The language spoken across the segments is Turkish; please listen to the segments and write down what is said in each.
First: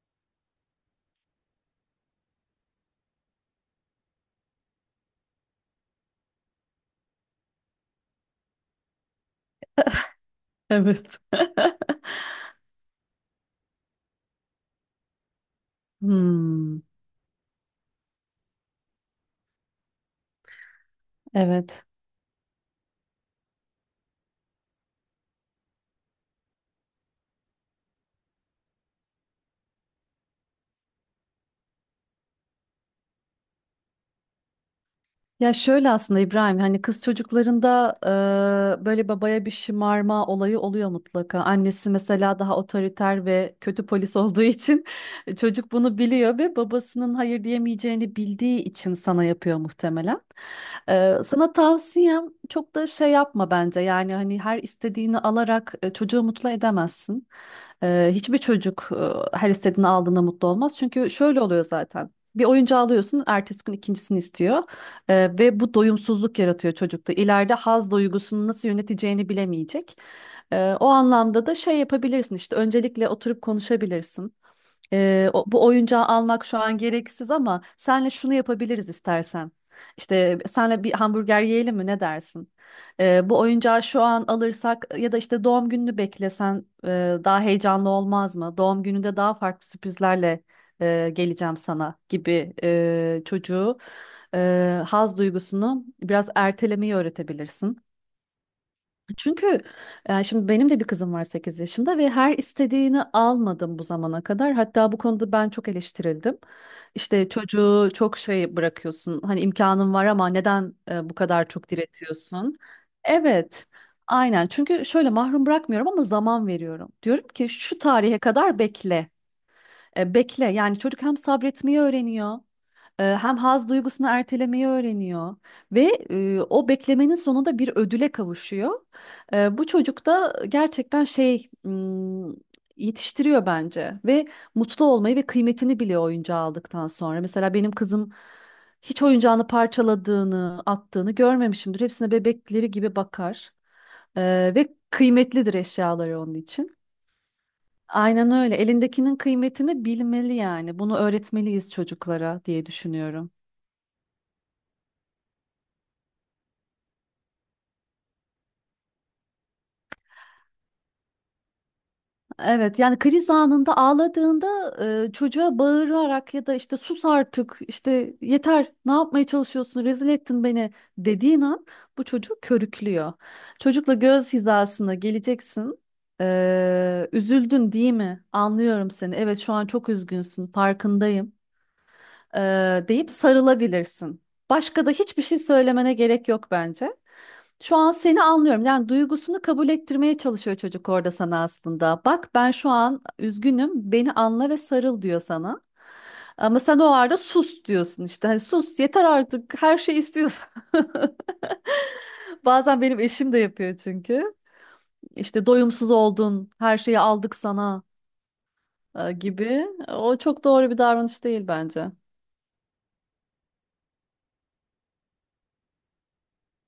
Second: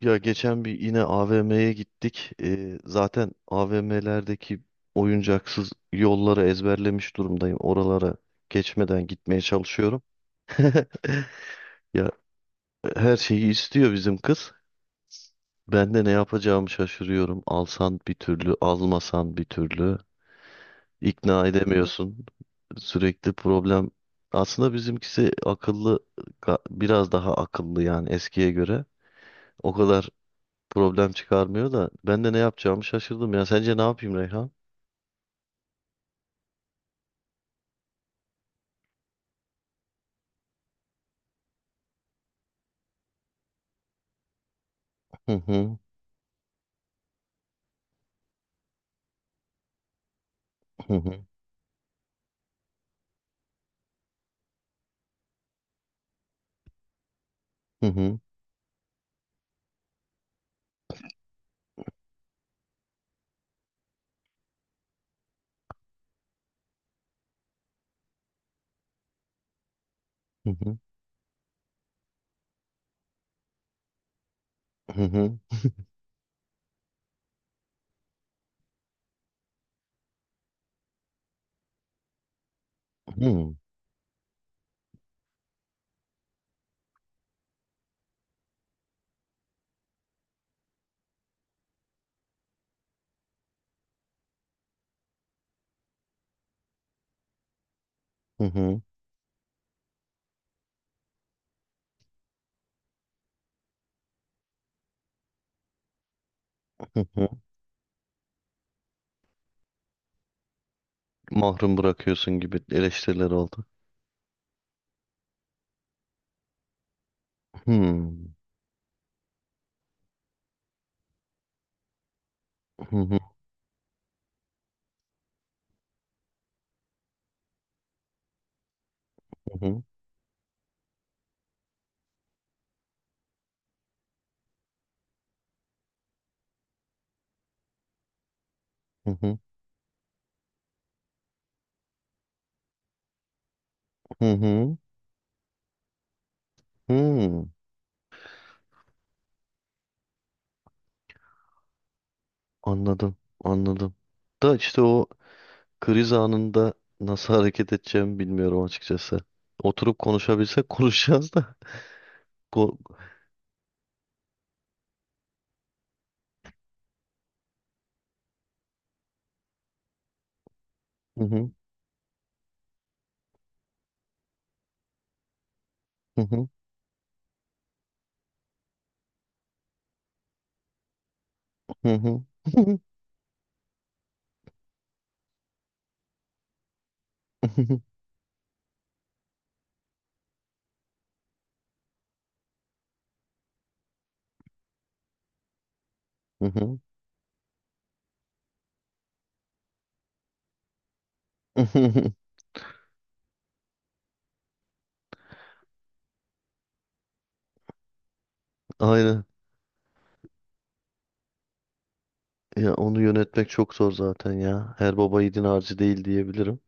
Ya geçen bir yine AVM'ye gittik. Zaten AVM'lerdeki oyuncaksız yolları ezberlemiş durumdayım. Oralara geçmeden gitmeye çalışıyorum. Evet. Ya her şeyi istiyor bizim kız. Ben de ne yapacağımı Hmm, şaşırıyorum. Alsan bir türlü, almasan bir türlü. İkna evet. edemiyorsun. Sürekli problem. Aslında bizimkisi akıllı, biraz daha akıllı yani eskiye göre. O kadar problem çıkarmıyor da ben de ne yapacağımı şaşırdım ya. Sence ne yapayım Reyhan? Ya şöyle aslında İbrahim hani kız çocuklarında böyle babaya bir şımarma olayı oluyor mutlaka. Annesi mesela daha otoriter ve kötü polis olduğu için Hı çocuk hı, bunu biliyor ve babasının hayır diyemeyeceğini bildiği için sana yapıyor muhtemelen. hı hı, Sana tavsiyem çok da şey yapma bence yani hani her istediğini alarak çocuğu mutlu edemezsin. hı hı, Hiçbir çocuk her istediğini aldığında mutlu olmaz. Çünkü şöyle oluyor zaten. Bir oyuncağı alıyorsun, ertesi gün ikincisini istiyor, ve bu doyumsuzluk yaratıyor çocukta. İleride haz duygusunu nasıl yöneteceğini bilemeyecek. hı hı, O anlamda da şey yapabilirsin işte öncelikle oturup konuşabilirsin. hı hı, Bu oyuncağı almak şu an gereksiz ama senle şunu yapabiliriz istersen. İşte senle bir hamburger yiyelim mi ne dersin? hı Bu hı, oyuncağı şu an alırsak ya da işte doğum gününü beklesen daha heyecanlı olmaz mı? Doğum gününde daha farklı sürprizlerle geleceğim sana gibi çocuğu haz duygusunu biraz ertelemeyi öğretebilirsin. hı hı. Çünkü yani şimdi benim de bir kızım var 8 yaşında ve her istediğini almadım bu zamana kadar. Hatta bu konuda ben çok eleştirildim. Hı hı. İşte çocuğu çok şey bırakıyorsun. Hani imkanın var ama neden bu kadar çok Mahrum bırakıyorsun diretiyorsun? gibi eleştiriler oldu. Evet. Aynen. Çünkü şöyle mahrum bırakmıyorum ama zaman veriyorum. Diyorum ki şu tarihe Hmm, kadar bekle. Bekle. Yani çocuk hem sabretmeyi öğreniyor. hı hı, Hem haz duygusunu ertelemeyi öğreniyor ve o beklemenin sonunda bir ödüle kavuşuyor. Hı Bu hı, çocuk da gerçekten yetiştiriyor bence ve mutlu olmayı ve kıymetini biliyor oyuncağı aldıktan sonra. Mesela benim kızım hiç hı hı, oyuncağını parçaladığını, attığını görmemişimdir. Hepsine bebekleri gibi bakar E, hı ve hı, kıymetlidir eşyaları onun için. hı. Aynen öyle. Elindekinin kıymetini bilmeli yani. Bunu öğretmeliyiz çocuklara diye Anladım, düşünüyorum. anladım. Da işte o kriz anında nasıl hareket edeceğimi bilmiyorum açıkçası. Oturup konuşabilsek konuşacağız da. Ko- Evet yani kriz anında ağladığında çocuğa bağırarak ya da işte sus artık işte yeter ne yapmaya çalışıyorsun rezil ettin beni Hı dediğin hı, an bu çocuğu körüklüyor. Çocukla göz hizasına geleceksin. hı hı, Üzüldün değil mi? Anlıyorum seni. Evet şu an çok üzgünsün farkındayım, hı hı, e, hı deyip sarılabilirsin. Başka da hiçbir şey söylemene gerek yok bence. Şu hı, an seni anlıyorum. Yani duygusunu kabul ettirmeye çalışıyor çocuk orada sana aslında. Bak ben şu an üzgünüm, beni anla ve sarıl diyor sana. hı Ama hı, sen o arada sus diyorsun işte. Hani sus yeter artık her şey istiyorsun. hı hı. Bazen benim eşim de yapıyor çünkü. İşte doyumsuz oldun, her şeyi aldık sana Aynen. gibi. O çok doğru bir davranış değil bence. Ya onu yönetmek çok zor zaten ya. Her baba yiğidin harcı değil diyebilirim.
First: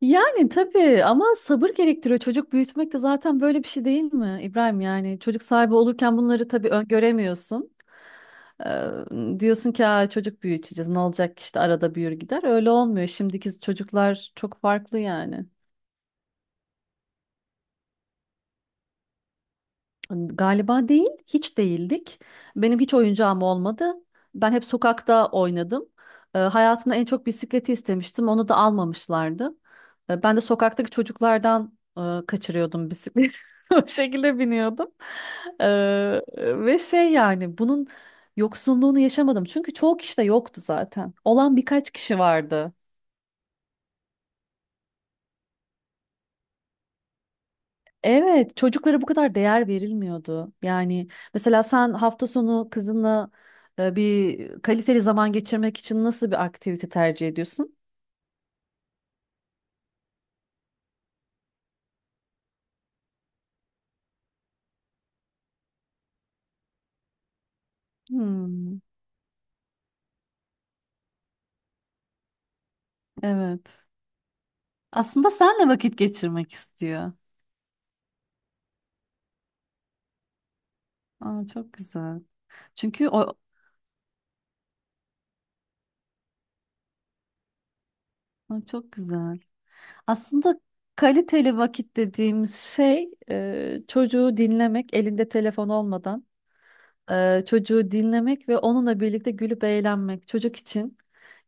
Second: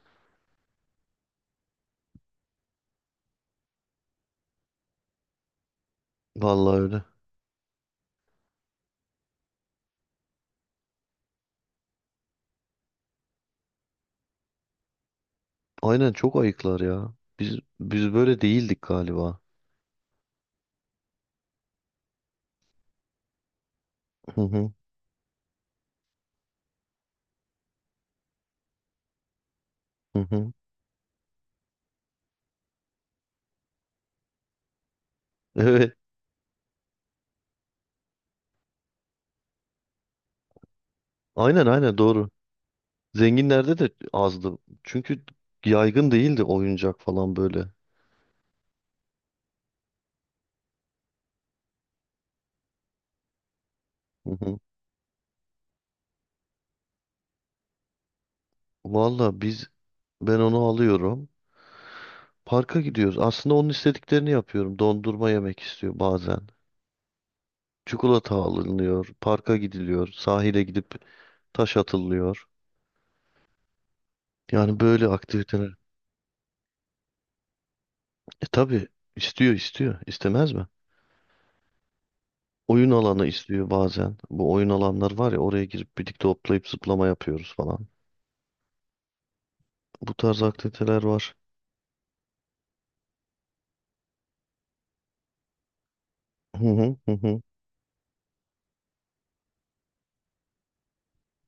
Yani tabii ama sabır gerektiriyor. Çocuk büyütmek de zaten böyle bir şey değil mi İbrahim? Yani çocuk sahibi olurken bunları tabii Vallahi öyle. öngöremiyorsun. Diyorsun ki "Aa, çocuk büyüteceğiz ne olacak ki işte arada büyür gider." Öyle olmuyor. Şimdiki çocuklar çok farklı yani. Aynen çok ayıklar ya. Biz böyle değildik galiba. Galiba değil, hiç değildik. Benim hiç oyuncağım olmadı. Hı Ben hep hı sokakta oynadım. Hayatımda en çok bisikleti istemiştim. Onu da almamışlardı. hı Ben de hı. sokaktaki çocuklardan kaçırıyordum bisikleti. O şekilde biniyordum. E, Evet. Ve şey yani bunun yoksunluğunu yaşamadım. Çünkü çoğu kişi de yoktu zaten. Olan Aynen birkaç aynen kişi doğru. vardı. Zenginlerde de azdı. Çünkü yaygın değildi oyuncak falan böyle. Evet, çocuklara bu kadar değer verilmiyordu. Yani mesela sen hafta sonu kızınla Hı hı. bir kaliteli zaman geçirmek için nasıl bir aktivite tercih ediyorsun? Valla ben onu alıyorum. Parka gidiyoruz. Aslında onun istediklerini yapıyorum. Dondurma yemek istiyor bazen. Çikolata Hmm, alınıyor. Parka gidiliyor. Sahile gidip taş atılıyor. evet. Yani böyle Aslında senle aktiviteler. vakit geçirmek istiyor. E tabii istiyor istiyor. İstemez mi? Aa, çok güzel. Oyun Çünkü alanı o. istiyor bazen. Bu oyun alanlar var ya oraya girip birlikte hoplayıp zıplama yapıyoruz falan. Aa, çok güzel. Bu tarz Aslında aktiviteler var. kaliteli vakit dediğimiz şey çocuğu dinlemek elinde telefon olmadan. Hı hı hı hı. Çocuğu dinlemek ve onunla birlikte gülüp eğlenmek çocuk için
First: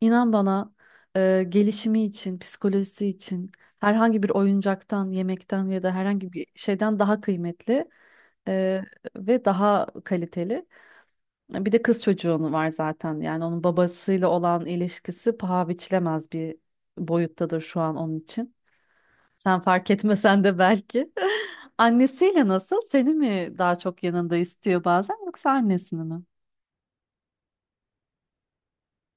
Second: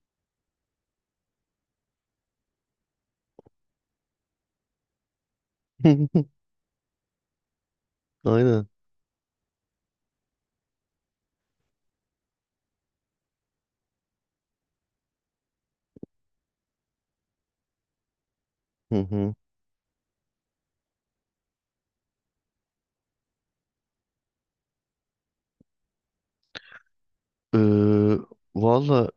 inan bana, gelişimi için, psikolojisi için herhangi bir oyuncaktan, yemekten ya da herhangi bir şeyden daha kıymetli Aynen. e, ve daha kaliteli. Bir de kız çocuğunu var zaten yani onun babasıyla olan ilişkisi paha biçilemez bir boyuttadır şu an onun için. Hı hı. Sen fark etmesen de belki. Annesiyle nasıl? Seni mi daha çok yanında istiyor bazen yoksa annesini mi? Ee, Valla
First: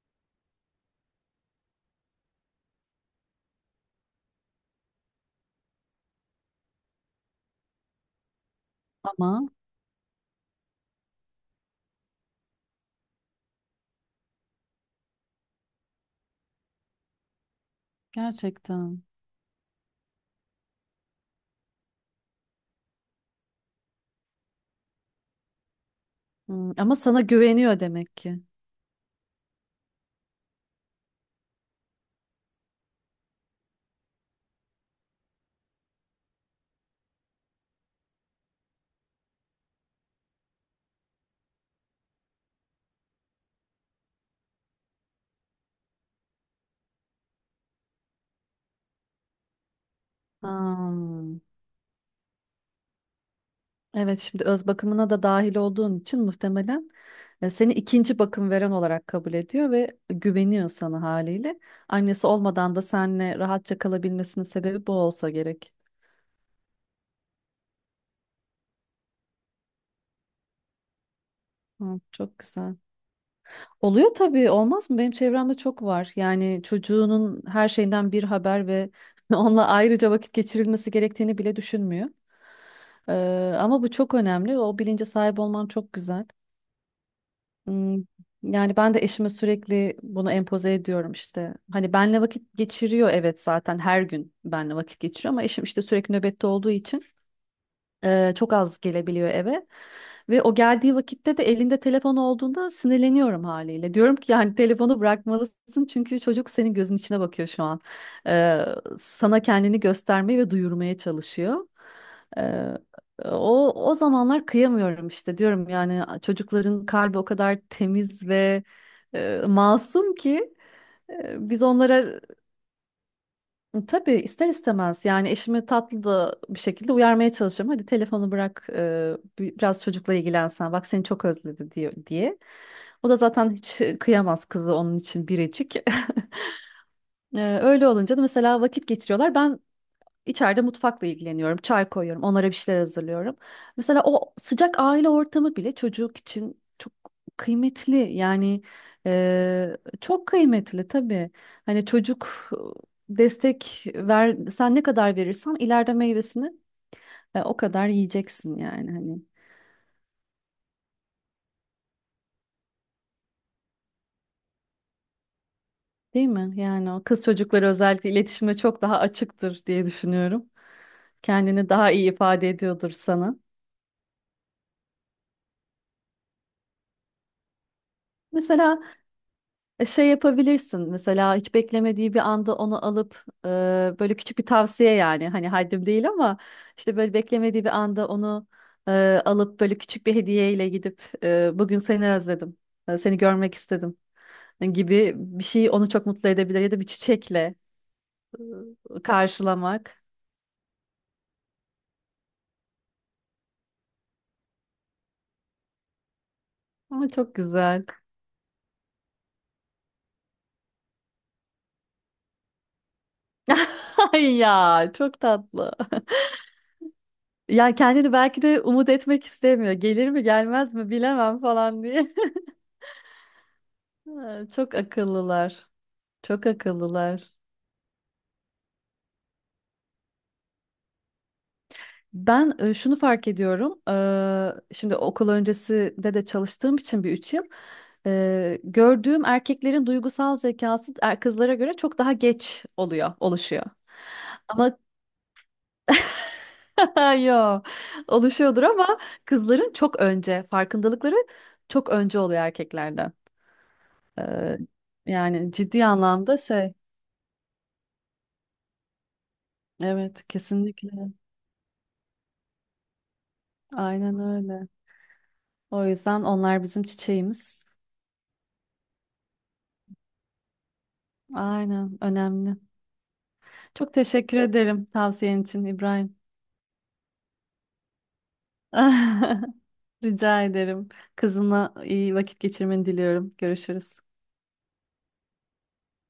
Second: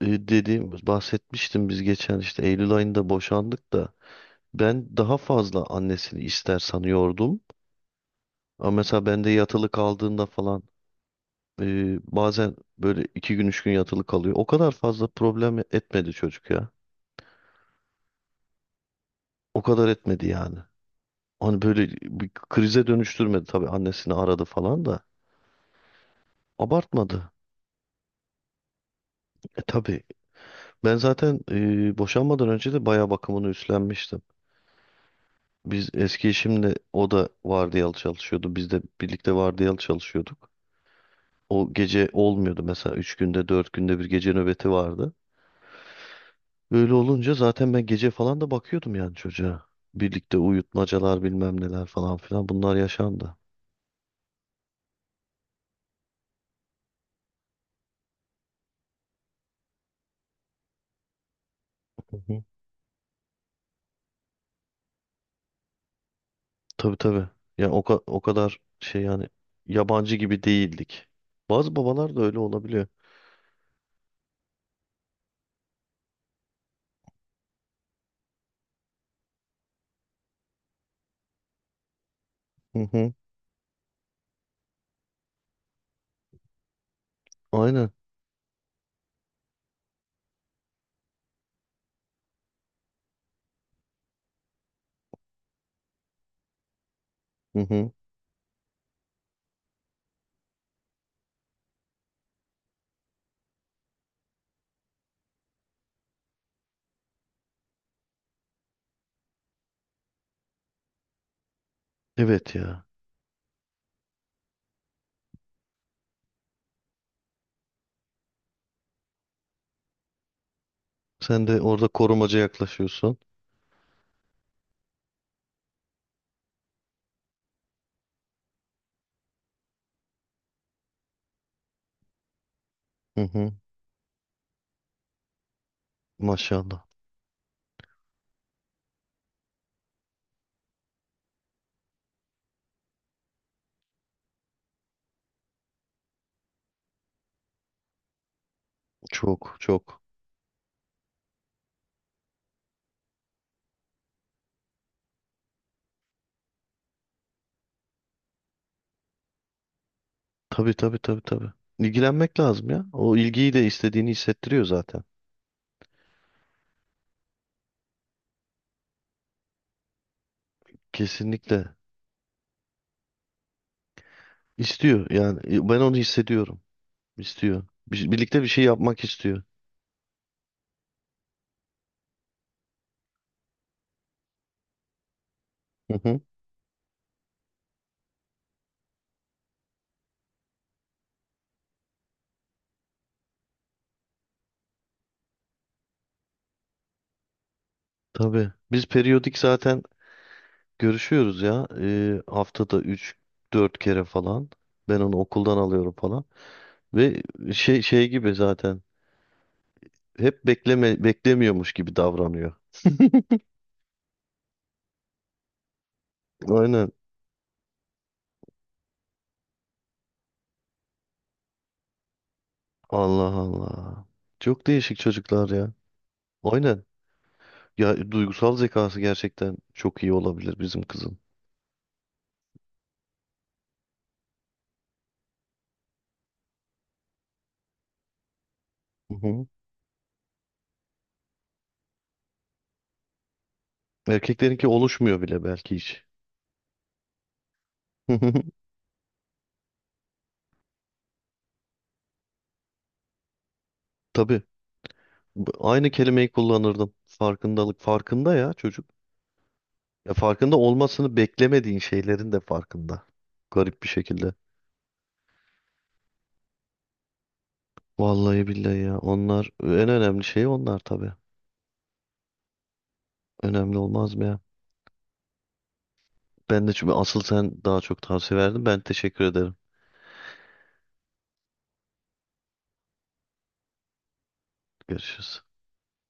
dediğim bahsetmiştim biz geçen işte Eylül ayında boşandık da ben daha fazla annesini ister sanıyordum. Ama mesela ben de Ama. yatılı kaldığında falan. Bazen böyle iki gün üç gün yatılı kalıyor. O kadar fazla problem etmedi çocuk ya. Gerçekten. O kadar etmedi yani. Hani böyle bir krize dönüştürmedi tabii annesini aradı falan da. Hmm, ama sana Abartmadı. güveniyor demek ki. E, tabii. Ben zaten boşanmadan önce de bayağı bakımını üstlenmiştim. Biz eski eşimle o da vardiyalı çalışıyordu. Biz de birlikte vardiyalı çalışıyorduk. O gece olmuyordu mesela. Üç günde dört günde bir gece nöbeti vardı. Öyle olunca zaten ben gece falan da bakıyordum yani çocuğa. Birlikte uyutmacalar Hmm. bilmem neler falan filan bunlar yaşandı. Evet şimdi öz bakımına da dahil olduğun için muhtemelen seni ikinci bakım veren olarak kabul ediyor ve güveniyor sana haliyle. Hı Annesi hı. olmadan da seninle rahatça kalabilmesinin sebebi bu olsa gerek. Tabii tabii. Yani o, o kadar şey yani yabancı gibi değildik. Bazı Hmm, babalar da öyle çok güzel. olabiliyor. Oluyor tabii olmaz mı? Benim çevremde çok var. Yani çocuğunun her şeyden bir haber ve onunla ayrıca vakit geçirilmesi gerektiğini bile düşünmüyor. Hı hı. Ee, Ama bu çok önemli. O bilince sahip olman çok güzel. Aynen. Hmm, yani ben de eşime sürekli bunu empoze ediyorum işte. Hani benle vakit geçiriyor, evet, zaten her gün benle vakit geçiriyor ama eşim işte sürekli nöbette olduğu için Hı hı. Çok az gelebiliyor eve. Ve o geldiği vakitte de elinde telefon olduğunda sinirleniyorum haliyle. Diyorum ki yani telefonu bırakmalısın çünkü çocuk senin gözün içine bakıyor şu an. Sana kendini göstermeye ve duyurmaya çalışıyor. Evet Eee, ya. O o zamanlar kıyamıyorum işte diyorum yani çocukların kalbi o kadar temiz ve masum ki Sen de biz orada onlara. korumaca yaklaşıyorsun. Tabii ister istemez yani eşimi tatlı da bir şekilde uyarmaya çalışıyorum. Hadi telefonu bırak, biraz çocukla ilgilensen bak seni çok özledi diyor diye. O da Hı zaten hı. hiç kıyamaz, kızı onun için biricik. Maşallah. Öyle olunca da mesela vakit geçiriyorlar. Ben İçeride mutfakla ilgileniyorum. Çay koyuyorum. Onlara bir şeyler hazırlıyorum. Mesela o sıcak aile ortamı bile çocuk için çok kıymetli. Yani Çok çok. çok kıymetli tabii. Hani çocuk, destek ver, sen ne kadar verirsen ileride meyvesini o kadar yiyeceksin yani hani. Tabii tabii tabii tabii. İlgilenmek lazım ya. O ilgiyi de istediğini hissettiriyor zaten. Değil mi? Yani o kız çocukları özellikle iletişime çok daha açıktır diye düşünüyorum. Kendini Kesinlikle. daha iyi ifade ediyordur sana. İstiyor yani. E, ben onu hissediyorum. İstiyor. Birlikte bir şey Mesela yapmak istiyor. Şey yapabilirsin mesela hiç beklemediği bir anda onu alıp, böyle küçük bir tavsiye yani hani haddim Hı değil hı. ama işte böyle beklemediği bir anda onu e, alıp böyle küçük bir hediyeyle gidip, bugün seni özledim, seni görmek istedim gibi bir şey onu çok mutlu edebilir ya da bir çiçekle Tabii. Biz periyodik zaten karşılamak, görüşüyoruz ya. Haftada üç dört kere falan. Ben onu okuldan alıyorum falan. ama Ve çok şey güzel. şey gibi zaten. Hep bekleme beklemiyormuş gibi davranıyor. Ay ya çok tatlı. Aynen. Ya kendini belki de umut etmek istemiyor. Gelir mi gelmez mi bilemem falan diye. Allah Allah. Ha, Çok çok değişik çocuklar akıllılar. ya. Çok Aynen. akıllılar. Ya duygusal zekası gerçekten çok iyi olabilir bizim kızın. Ben şunu fark ediyorum. Şimdi okul öncesinde de çalıştığım için bir 3 yıl. Hı Gördüğüm hı. erkeklerin duygusal zekası, kızlara göre çok daha geç oluyor, oluşuyor. Erkeklerinki Ama oluşmuyor bile belki hiç. yo, oluşuyordur ama kızların çok önce farkındalıkları çok önce oluyor erkeklerden. E, Tabii. Yani ciddi Aynı kelimeyi anlamda şey. kullanırdım. Farkındalık farkında ya çocuk. Ya Evet, farkında kesinlikle. olmasını beklemediğin şeylerin de farkında. Garip bir Aynen şekilde. öyle. O yüzden onlar bizim çiçeğimiz. Vallahi billahi ya. Onlar en önemli şey onlar tabii. Aynen, önemli. Önemli Çok olmaz mı teşekkür ya? ederim tavsiyen için İbrahim. Ben de çünkü asıl sen daha çok tavsiye verdin. Ben teşekkür ederim. Rica ederim. Kızına iyi vakit geçirmeni diliyorum. Görüşürüz. Görüşürüz.